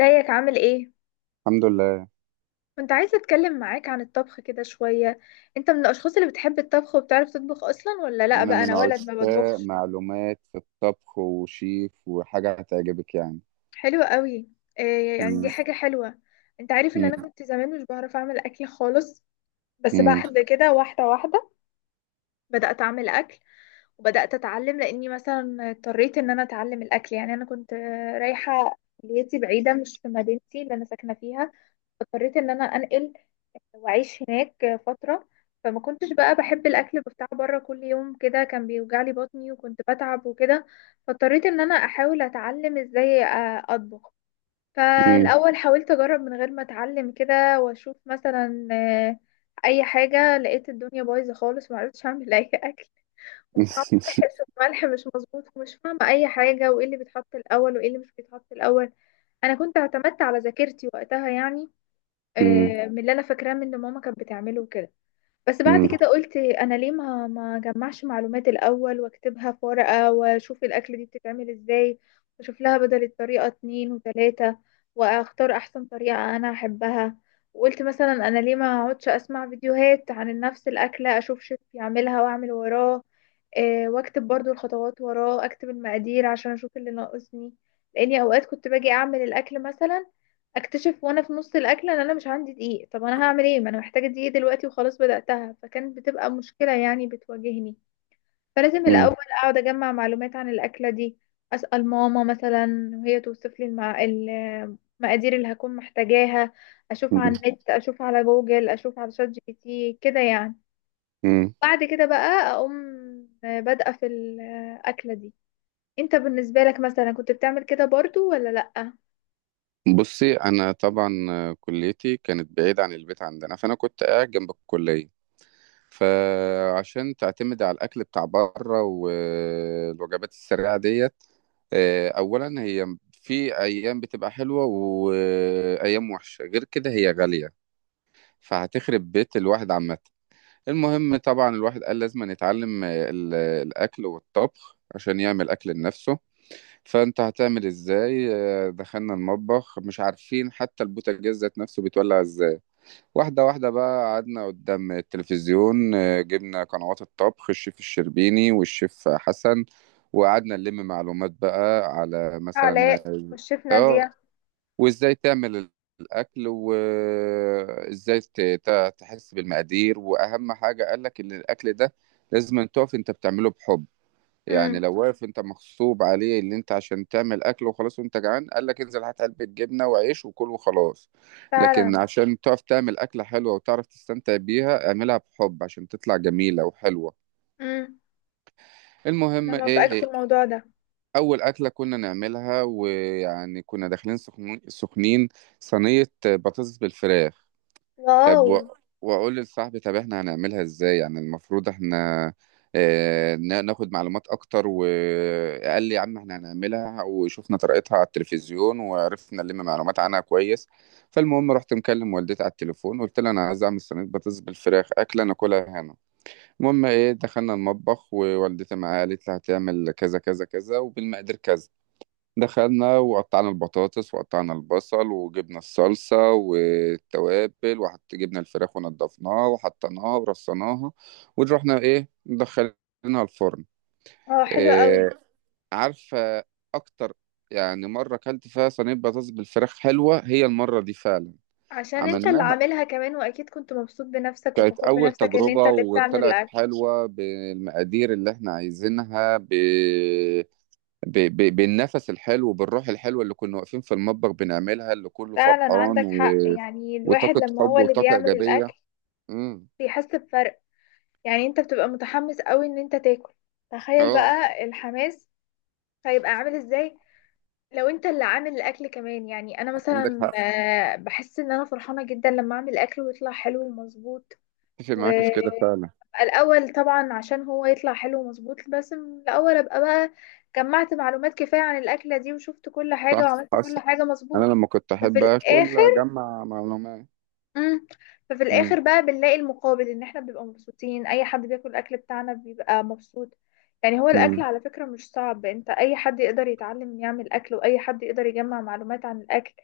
ازيك عامل ايه؟ الحمد لله. كنت عايزة اتكلم معاك عن الطبخ كده شوية. انت من الاشخاص اللي بتحب الطبخ وبتعرف تطبخ اصلا ولا لا؟ أنا بقى من انا ولد ما عشاق بطبخش. معلومات في الطبخ وشيف وحاجة هتعجبك يعني. حلو قوي. إيه يعني؟ دي مم. حاجة حلوة. انت عارف ان انا مم. كنت زمان مش بعرف اعمل اكل خالص. بس مم. بعد كده واحدة واحدة بدأت اعمل اكل. وبدأت اتعلم لاني مثلا اضطريت ان انا اتعلم الاكل. يعني انا كنت رايحة كليتي بعيدة مش في مدينتي اللي انا ساكنة فيها. اضطريت ان انا انقل وعيش هناك فترة. فما كنتش بقى بحب الأكل بتاع بره كل يوم كده، كان بيوجعلي بطني وكنت بتعب وكده. فاضطريت إن أنا أحاول أتعلم إزاي أطبخ. مم. فالأول حاولت أجرب من غير ما أتعلم كده وأشوف مثلا أي حاجة. لقيت الدنيا بايظة خالص، معرفتش أعمل أي أكل. وطعمه وحش، والملح مش مظبوط ومش فاهمة أي حاجة، وإيه اللي بيتحط الأول وإيه اللي مش بيتحط الأول. أنا كنت اعتمدت على ذاكرتي وقتها يعني. مم. من اللي أنا فاكراه من اللي ماما كانت بتعمله وكده. بس بعد مم. كده قلت انا ليه ما جمعش معلومات الاول واكتبها في ورقة واشوف الاكل دي بتتعمل ازاي. واشوف لها بدل الطريقة اتنين وتلاتة واختار احسن طريقة انا احبها. وقلت مثلا انا ليه ما اقعدش اسمع فيديوهات عن نفس الاكلة اشوف شيف يعملها واعمل وراه. واكتب برضو الخطوات وراه، اكتب المقادير عشان اشوف اللي ناقصني. لاني اوقات كنت باجي اعمل الاكل مثلا اكتشف وانا في نص الاكل ان انا مش عندي دقيق. طب انا هعمل ايه؟ ما انا محتاجه دقيق دلوقتي وخلاص بداتها. فكانت بتبقى مشكله يعني بتواجهني. فلازم الاول مم. اقعد اجمع معلومات عن الاكله دي. اسال ماما مثلا وهي توصف لي المقادير اللي هكون محتاجاها. اشوف على النت، اشوف على جوجل، اشوف على شات جي بي تي كده يعني. مم. بعد كده بقى اقوم بادئه في الاكله دي. انت بالنسبه لك مثلا كنت بتعمل كده برضو ولا لا؟ بصي، أنا طبعا كليتي كانت بعيدة عن البيت عندنا، فأنا كنت قاعد جنب الكلية. فعشان تعتمد على الأكل بتاع بره والوجبات السريعة ديت، أولا هي في أيام بتبقى حلوة وأيام وحشة، غير كده هي غالية، فهتخرب بيت الواحد عامة. المهم طبعا الواحد قال لازم يتعلم الأكل والطبخ عشان يعمل أكل لنفسه. فأنت هتعمل إزاي؟ دخلنا المطبخ مش عارفين حتى البوتاجاز ذات نفسه بيتولع إزاي. واحدة واحدة بقى قعدنا قدام التلفزيون، جبنا قنوات الطبخ الشيف الشربيني والشيف حسن، وقعدنا نلم معلومات بقى على مثلا. علاء والشيف اه. نادية. وازاي تعمل الاكل، وازاي تحس بالمقادير، واهم حاجه قال لك ان الاكل ده لازم أن تقف انت بتعمله بحب. يعني امم. لو واقف انت مغصوب عليه، اللي انت عشان تعمل اكل وخلاص وانت جعان، قال لك انزل هات علبه جبنه وعيش وكل وخلاص. لكن فعلا. عشان تقف تعمل اكله حلوه وتعرف تستمتع بيها، اعملها بحب عشان تطلع جميله وحلوه. امم. انا المهم ايه, موافقاك في إيه الموضوع ده. اول اكله كنا نعملها، ويعني كنا داخلين سخنين، صينيه بطاطس بالفراخ. طب واو. و... واقول لصاحبي، طب احنا هنعملها ازاي، يعني المفروض احنا ناخد معلومات اكتر. وقال لي يا عم احنا هنعملها، وشفنا طريقتها على التلفزيون وعرفنا نلم معلومات عنها كويس. فالمهم رحت مكلم والدتي على التليفون، قلت لها انا عايز اعمل صينيه بطاطس بالفراخ، اكله ناكلها هنا. المهم ايه، دخلنا المطبخ، ووالدتي معايا قالت لها هتعمل كذا كذا كذا وبالمقادير كذا. دخلنا وقطعنا البطاطس وقطعنا البصل وجبنا الصلصة والتوابل، وحط جبنا الفراخ ونضفناها وحطيناها ورصناها، ورحنا ايه، دخلناها الفرن. اه، حلو إيه، قوي. عارفة؟ اكتر يعني مرة اكلت فيها صينية بطاطس بالفراخ حلوة هي المرة دي فعلا. عشان انت اللي عملناها، عاملها كمان، واكيد كنت مبسوط بنفسك كانت وفخور أول بنفسك ان انت تجربة اللي بتعمل وطلعت الاكل. حلوة بالمقادير اللي احنا عايزينها، بالنفس الحلو، بالروح الحلوة اللي كنا واقفين في المطبخ بنعملها، اللي كله فعلا فرحان عندك حق، يعني الواحد وطاقة لما هو حب اللي وطاقة بيعمل الاكل إيجابية. امم. بيحس بفرق. يعني انت بتبقى متحمس قوي ان انت تاكل. تخيل اه، بقى الحماس هيبقى عامل ازاي لو انت اللي عامل الاكل كمان. يعني انا عندك مثلا حق. بحس ان انا فرحانة جدا لما اعمل اكل ويطلع حلو ومظبوط. اتفق و معاك في كده فعلا. الأول طبعا عشان هو يطلع حلو ومظبوط بس من الأول أبقى بقى جمعت معلومات كفاية عن الأكلة دي وشفت كل حاجة صح. وعملت كل حصل. حاجة أنا مظبوط. لما كنت ففي أحب آكل الآخر أجمع معلومات. مم. ففي امم. الاخر بقى بنلاقي المقابل ان احنا بنبقى مبسوطين. اي حد بياكل الاكل بتاعنا بيبقى مبسوط. يعني هو الاكل امم. على فكرة مش صعب. انت اي حد يقدر يتعلم يعمل اكل، واي حد يقدر يجمع معلومات عن الاكل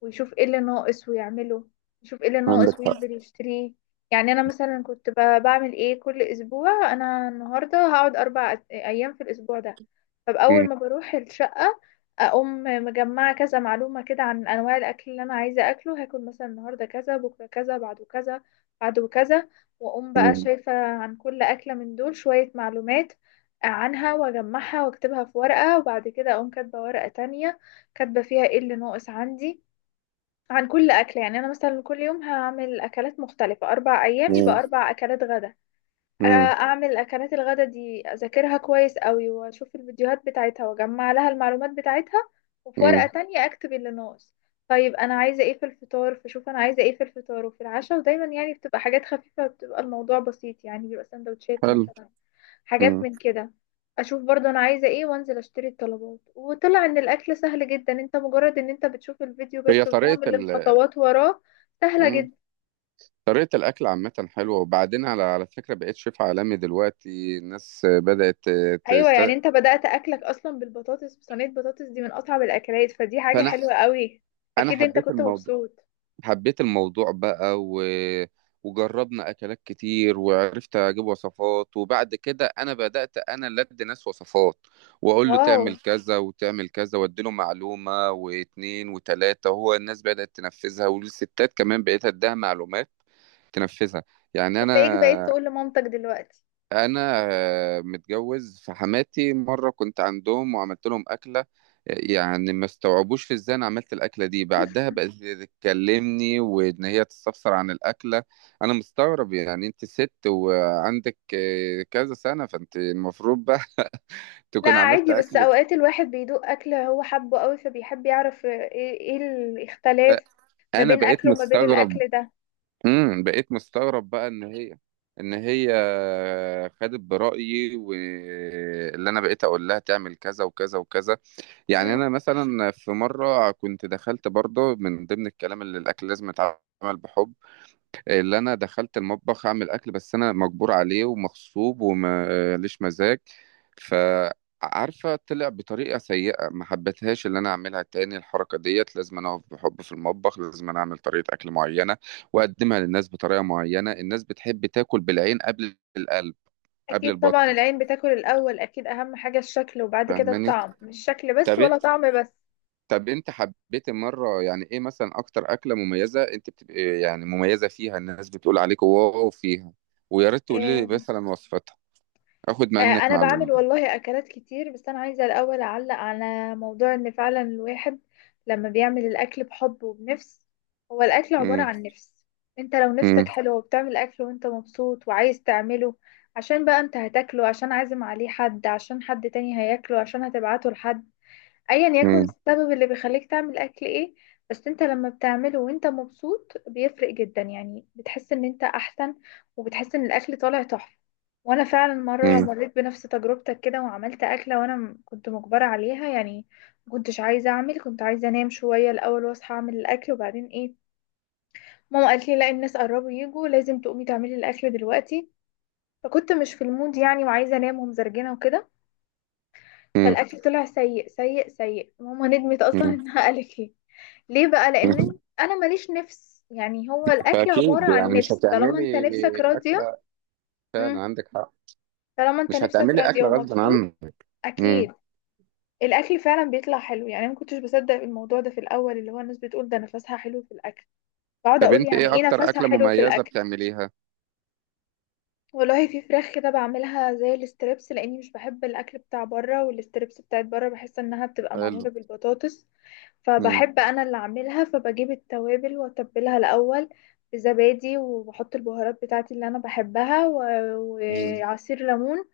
ويشوف ايه اللي ناقص ويعمله. يشوف ايه اللي ناقص عندك حق. وينزل يشتريه. يعني انا مثلا كنت بعمل ايه كل اسبوع. انا النهارده هقعد اربع ايام في الاسبوع ده. فباول امم. ما بروح الشقة اقوم مجمعه كذا معلومه كده عن انواع الاكل اللي انا عايزه اكله. هاكل مثلا النهارده كذا، بكره كذا، بعده كذا، بعده كذا. واقوم بقى امم. شايفه عن كل اكله من دول شويه معلومات عنها واجمعها واكتبها في ورقه. وبعد كده اقوم كاتبه ورقه تانية كاتبه فيها ايه اللي ناقص عندي عن كل اكله. يعني انا مثلا كل يوم هعمل اكلات مختلفه، 4 ايام يبقى امم. 4 اكلات غدا. امم. اعمل اكلات الغدا دي اذاكرها كويس قوي واشوف الفيديوهات بتاعتها واجمع لها المعلومات بتاعتها. وفي ورقة امم. تانية اكتب اللي ناقص. طيب انا عايزة ايه في الفطار؟ فشوف انا عايزة ايه في الفطار وفي العشاء. ودايما يعني بتبقى حاجات خفيفة، بتبقى الموضوع بسيط يعني، بيبقى سندوتشات حلو. مثلا، امم. حاجات من كده. اشوف برضو انا عايزة ايه وانزل اشتري الطلبات. وطلع ان الاكل سهل جدا، انت مجرد ان انت بتشوف الفيديو هي بس طريقة وبتعمل ال الخطوات وراه. سهلة امم جدا. طريقة الأكل عامة حلوة، وبعدين على فكرة بقيت شيف عالمي دلوقتي، الناس بدأت ايوه، تست... يعني انت بدأت اكلك اصلا بالبطاطس، بصينية بطاطس دي من اصعب الاكلات، فدي حاجة فأنا حلوة قوي. انا اكيد انت حبيت كنت الموضوع. مبسوط. حبيت الموضوع بقى، وجربنا اكلات كتير وعرفت اجيب وصفات. وبعد كده انا بدات انا اللي ادي ناس وصفات، واقول له واو. تعمل كذا وتعمل كذا، واديله معلومه واتنين وتلاته، هو الناس بدات تنفذها، والستات كمان بقيت اديها معلومات تنفذها. يعني هتلاقيك بقيت انا تقول لمامتك دلوقتي. انا متجوز، فحماتي مره كنت عندهم وعملت لهم اكله، يعني ما استوعبوش في ازاي انا عملت الاكله دي. بعدها بقت تكلمني وان هي تستفسر عن الاكله. انا مستغرب، يعني انت ست وعندك كذا سنه، فانت المفروض بقى لا تكون عملت عادي، بس اكلك. اوقات الواحد بيدوق اكل هو حبه قوي فبيحب يعرف ايه، إيه الاختلاف ما انا بين بقيت اكله وما بين مستغرب. الاكل ده. بقيت مستغرب بقى ان هي خدت برأيي، واللي انا بقيت اقول لها تعمل كذا وكذا وكذا. يعني مم. انا مثلا في مره كنت دخلت برضه من ضمن الكلام اللي الاكل لازم يتعمل بحب، اللي انا دخلت المطبخ اعمل اكل بس انا مجبور عليه ومغصوب ومليش مزاج. فعارفه طلع بطريقه سيئه، ما حبيتهاش اللي انا اعملها تاني. الحركه ديت، لازم انا اقف بحب في المطبخ، لازم انا اعمل طريقه اكل معينه، واقدمها للناس بطريقه معينه. الناس بتحب تاكل بالعين قبل القلب قبل اكيد طبعا، البطن. العين بتاكل الاول اكيد، اهم حاجة الشكل وبعد كده فاهماني؟ الطعم. مش شكل بس طب. ولا طعم بس. طب انت حبيت مرة، يعني ايه مثلا اكتر اكلة مميزة انت بتبقى يعني مميزة فيها، الناس بتقول عليك واو فيها؟ ويا ريت تقول لي آه، مثلا وصفتها، اخد منك انا بعمل معلومة. والله اكلات كتير، بس انا عايزه الاول اعلق على موضوع ان فعلا الواحد لما بيعمل الاكل بحب وبنفس. هو الاكل عباره مم. عن نفس. انت لو مم. نفسك حلوه وبتعمل اكل وانت مبسوط وعايز تعمله، عشان بقى انت هتاكله، عشان عازم عليه حد، عشان حد تاني هياكله، عشان هتبعته لحد، ايا يكن مم. السبب اللي بيخليك تعمل اكل ايه، بس انت لما بتعمله وانت مبسوط بيفرق جدا. يعني بتحس ان انت احسن وبتحس ان الاكل طالع تحفة. وانا فعلا مرة مم. مريت بنفس تجربتك كده وعملت اكلة وانا كنت مجبرة عليها يعني. ما كنتش عايزة اعمل، كنت عايزة انام شوية الاول واصحى اعمل الاكل وبعدين ايه. ماما قالت لي لا، الناس قربوا يجوا لازم تقومي تعملي الاكل دلوقتي. فكنت مش في المود يعني، وعايزة انام ومزرجنة وكده. مم. فالاكل طلع سيء سيء سيء. ماما ندمت اصلا مم. انها قالت لي ليه بقى، لان انا ماليش نفس. يعني هو الاكل عبارة فاكيد عن يعني مش نفس، طالما انت هتعملي نفسك راضية. اكلة. فعلا امم. عندك حق، طالما انت مش نفسك هتعملي راضية اكلة غصب ومبسوط. عنك. مم. اكيد. الاكل فعلا بيطلع حلو. يعني انا ما كنتش بصدق الموضوع ده في الاول اللي هو الناس بتقول ده نفسها حلو في الاكل. بقعد طب اقول انت يعني ايه ايه اكتر نفسها اكلة حلو في مميزة الاكل. بتعمليها؟ والله في فراخ كده بعملها زي الاستريبس، لاني مش بحب الاكل بتاع بره، والاستريبس بتاعت بره بحس انها بتبقى حلو. معموله بالبطاطس. مم. فبحب انا اللي اعملها. فبجيب التوابل واتبلها الاول بزبادي وبحط البهارات بتاعتي اللي انا بحبها و- مم. وعصير ليمون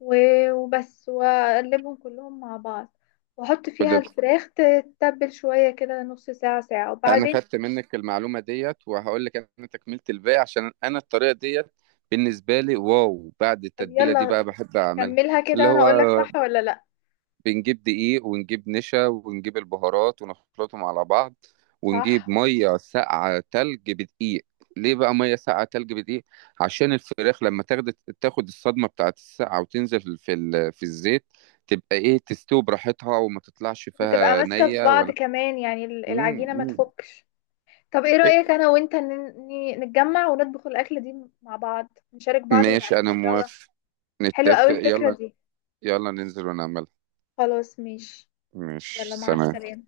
و- وبس، واقلبهم كلهم مع بعض. واحط فيها الفراخ تتبل شويه كده نص ساعه ساعه انا وبعدين. خدت منك المعلومه ديت، وهقول لك انا تكملت الباقي، عشان انا الطريقه ديت بالنسبه لي واو. بعد طب التتبيله دي بقى يلا بحب اعملها، كملها كده اللي وانا اقولك هو صح ولا لا. بنجيب دقيق ونجيب نشا ونجيب البهارات ونخلطهم على بعض، صح. ونجيب ميه ساقعه تلج بدقيق. ليه بقى ميه ساقعه تلج بدقيق؟ عشان الفراخ لما تاخد الصدمه بتاعت الساقعه، وتنزل في في الزيت، تبقى ايه، تستوي براحتها وما تطلعش وتبقى فيها ماسكة في نيه بعض ولا. كمان، يعني مم، العجينة ما مم. تفكش. طب ايه إيه، رأيك انا وانت نتجمع ونطبخ الأكلة دي مع بعض، نشارك بعض ماشي انا ونعملها سوا. موافق. حلوة قوي نتفق، الفكرة يلا. دي. يلا ننزل ونعملها. خلاص ماشي. مش يلا مع سلام. السلامة.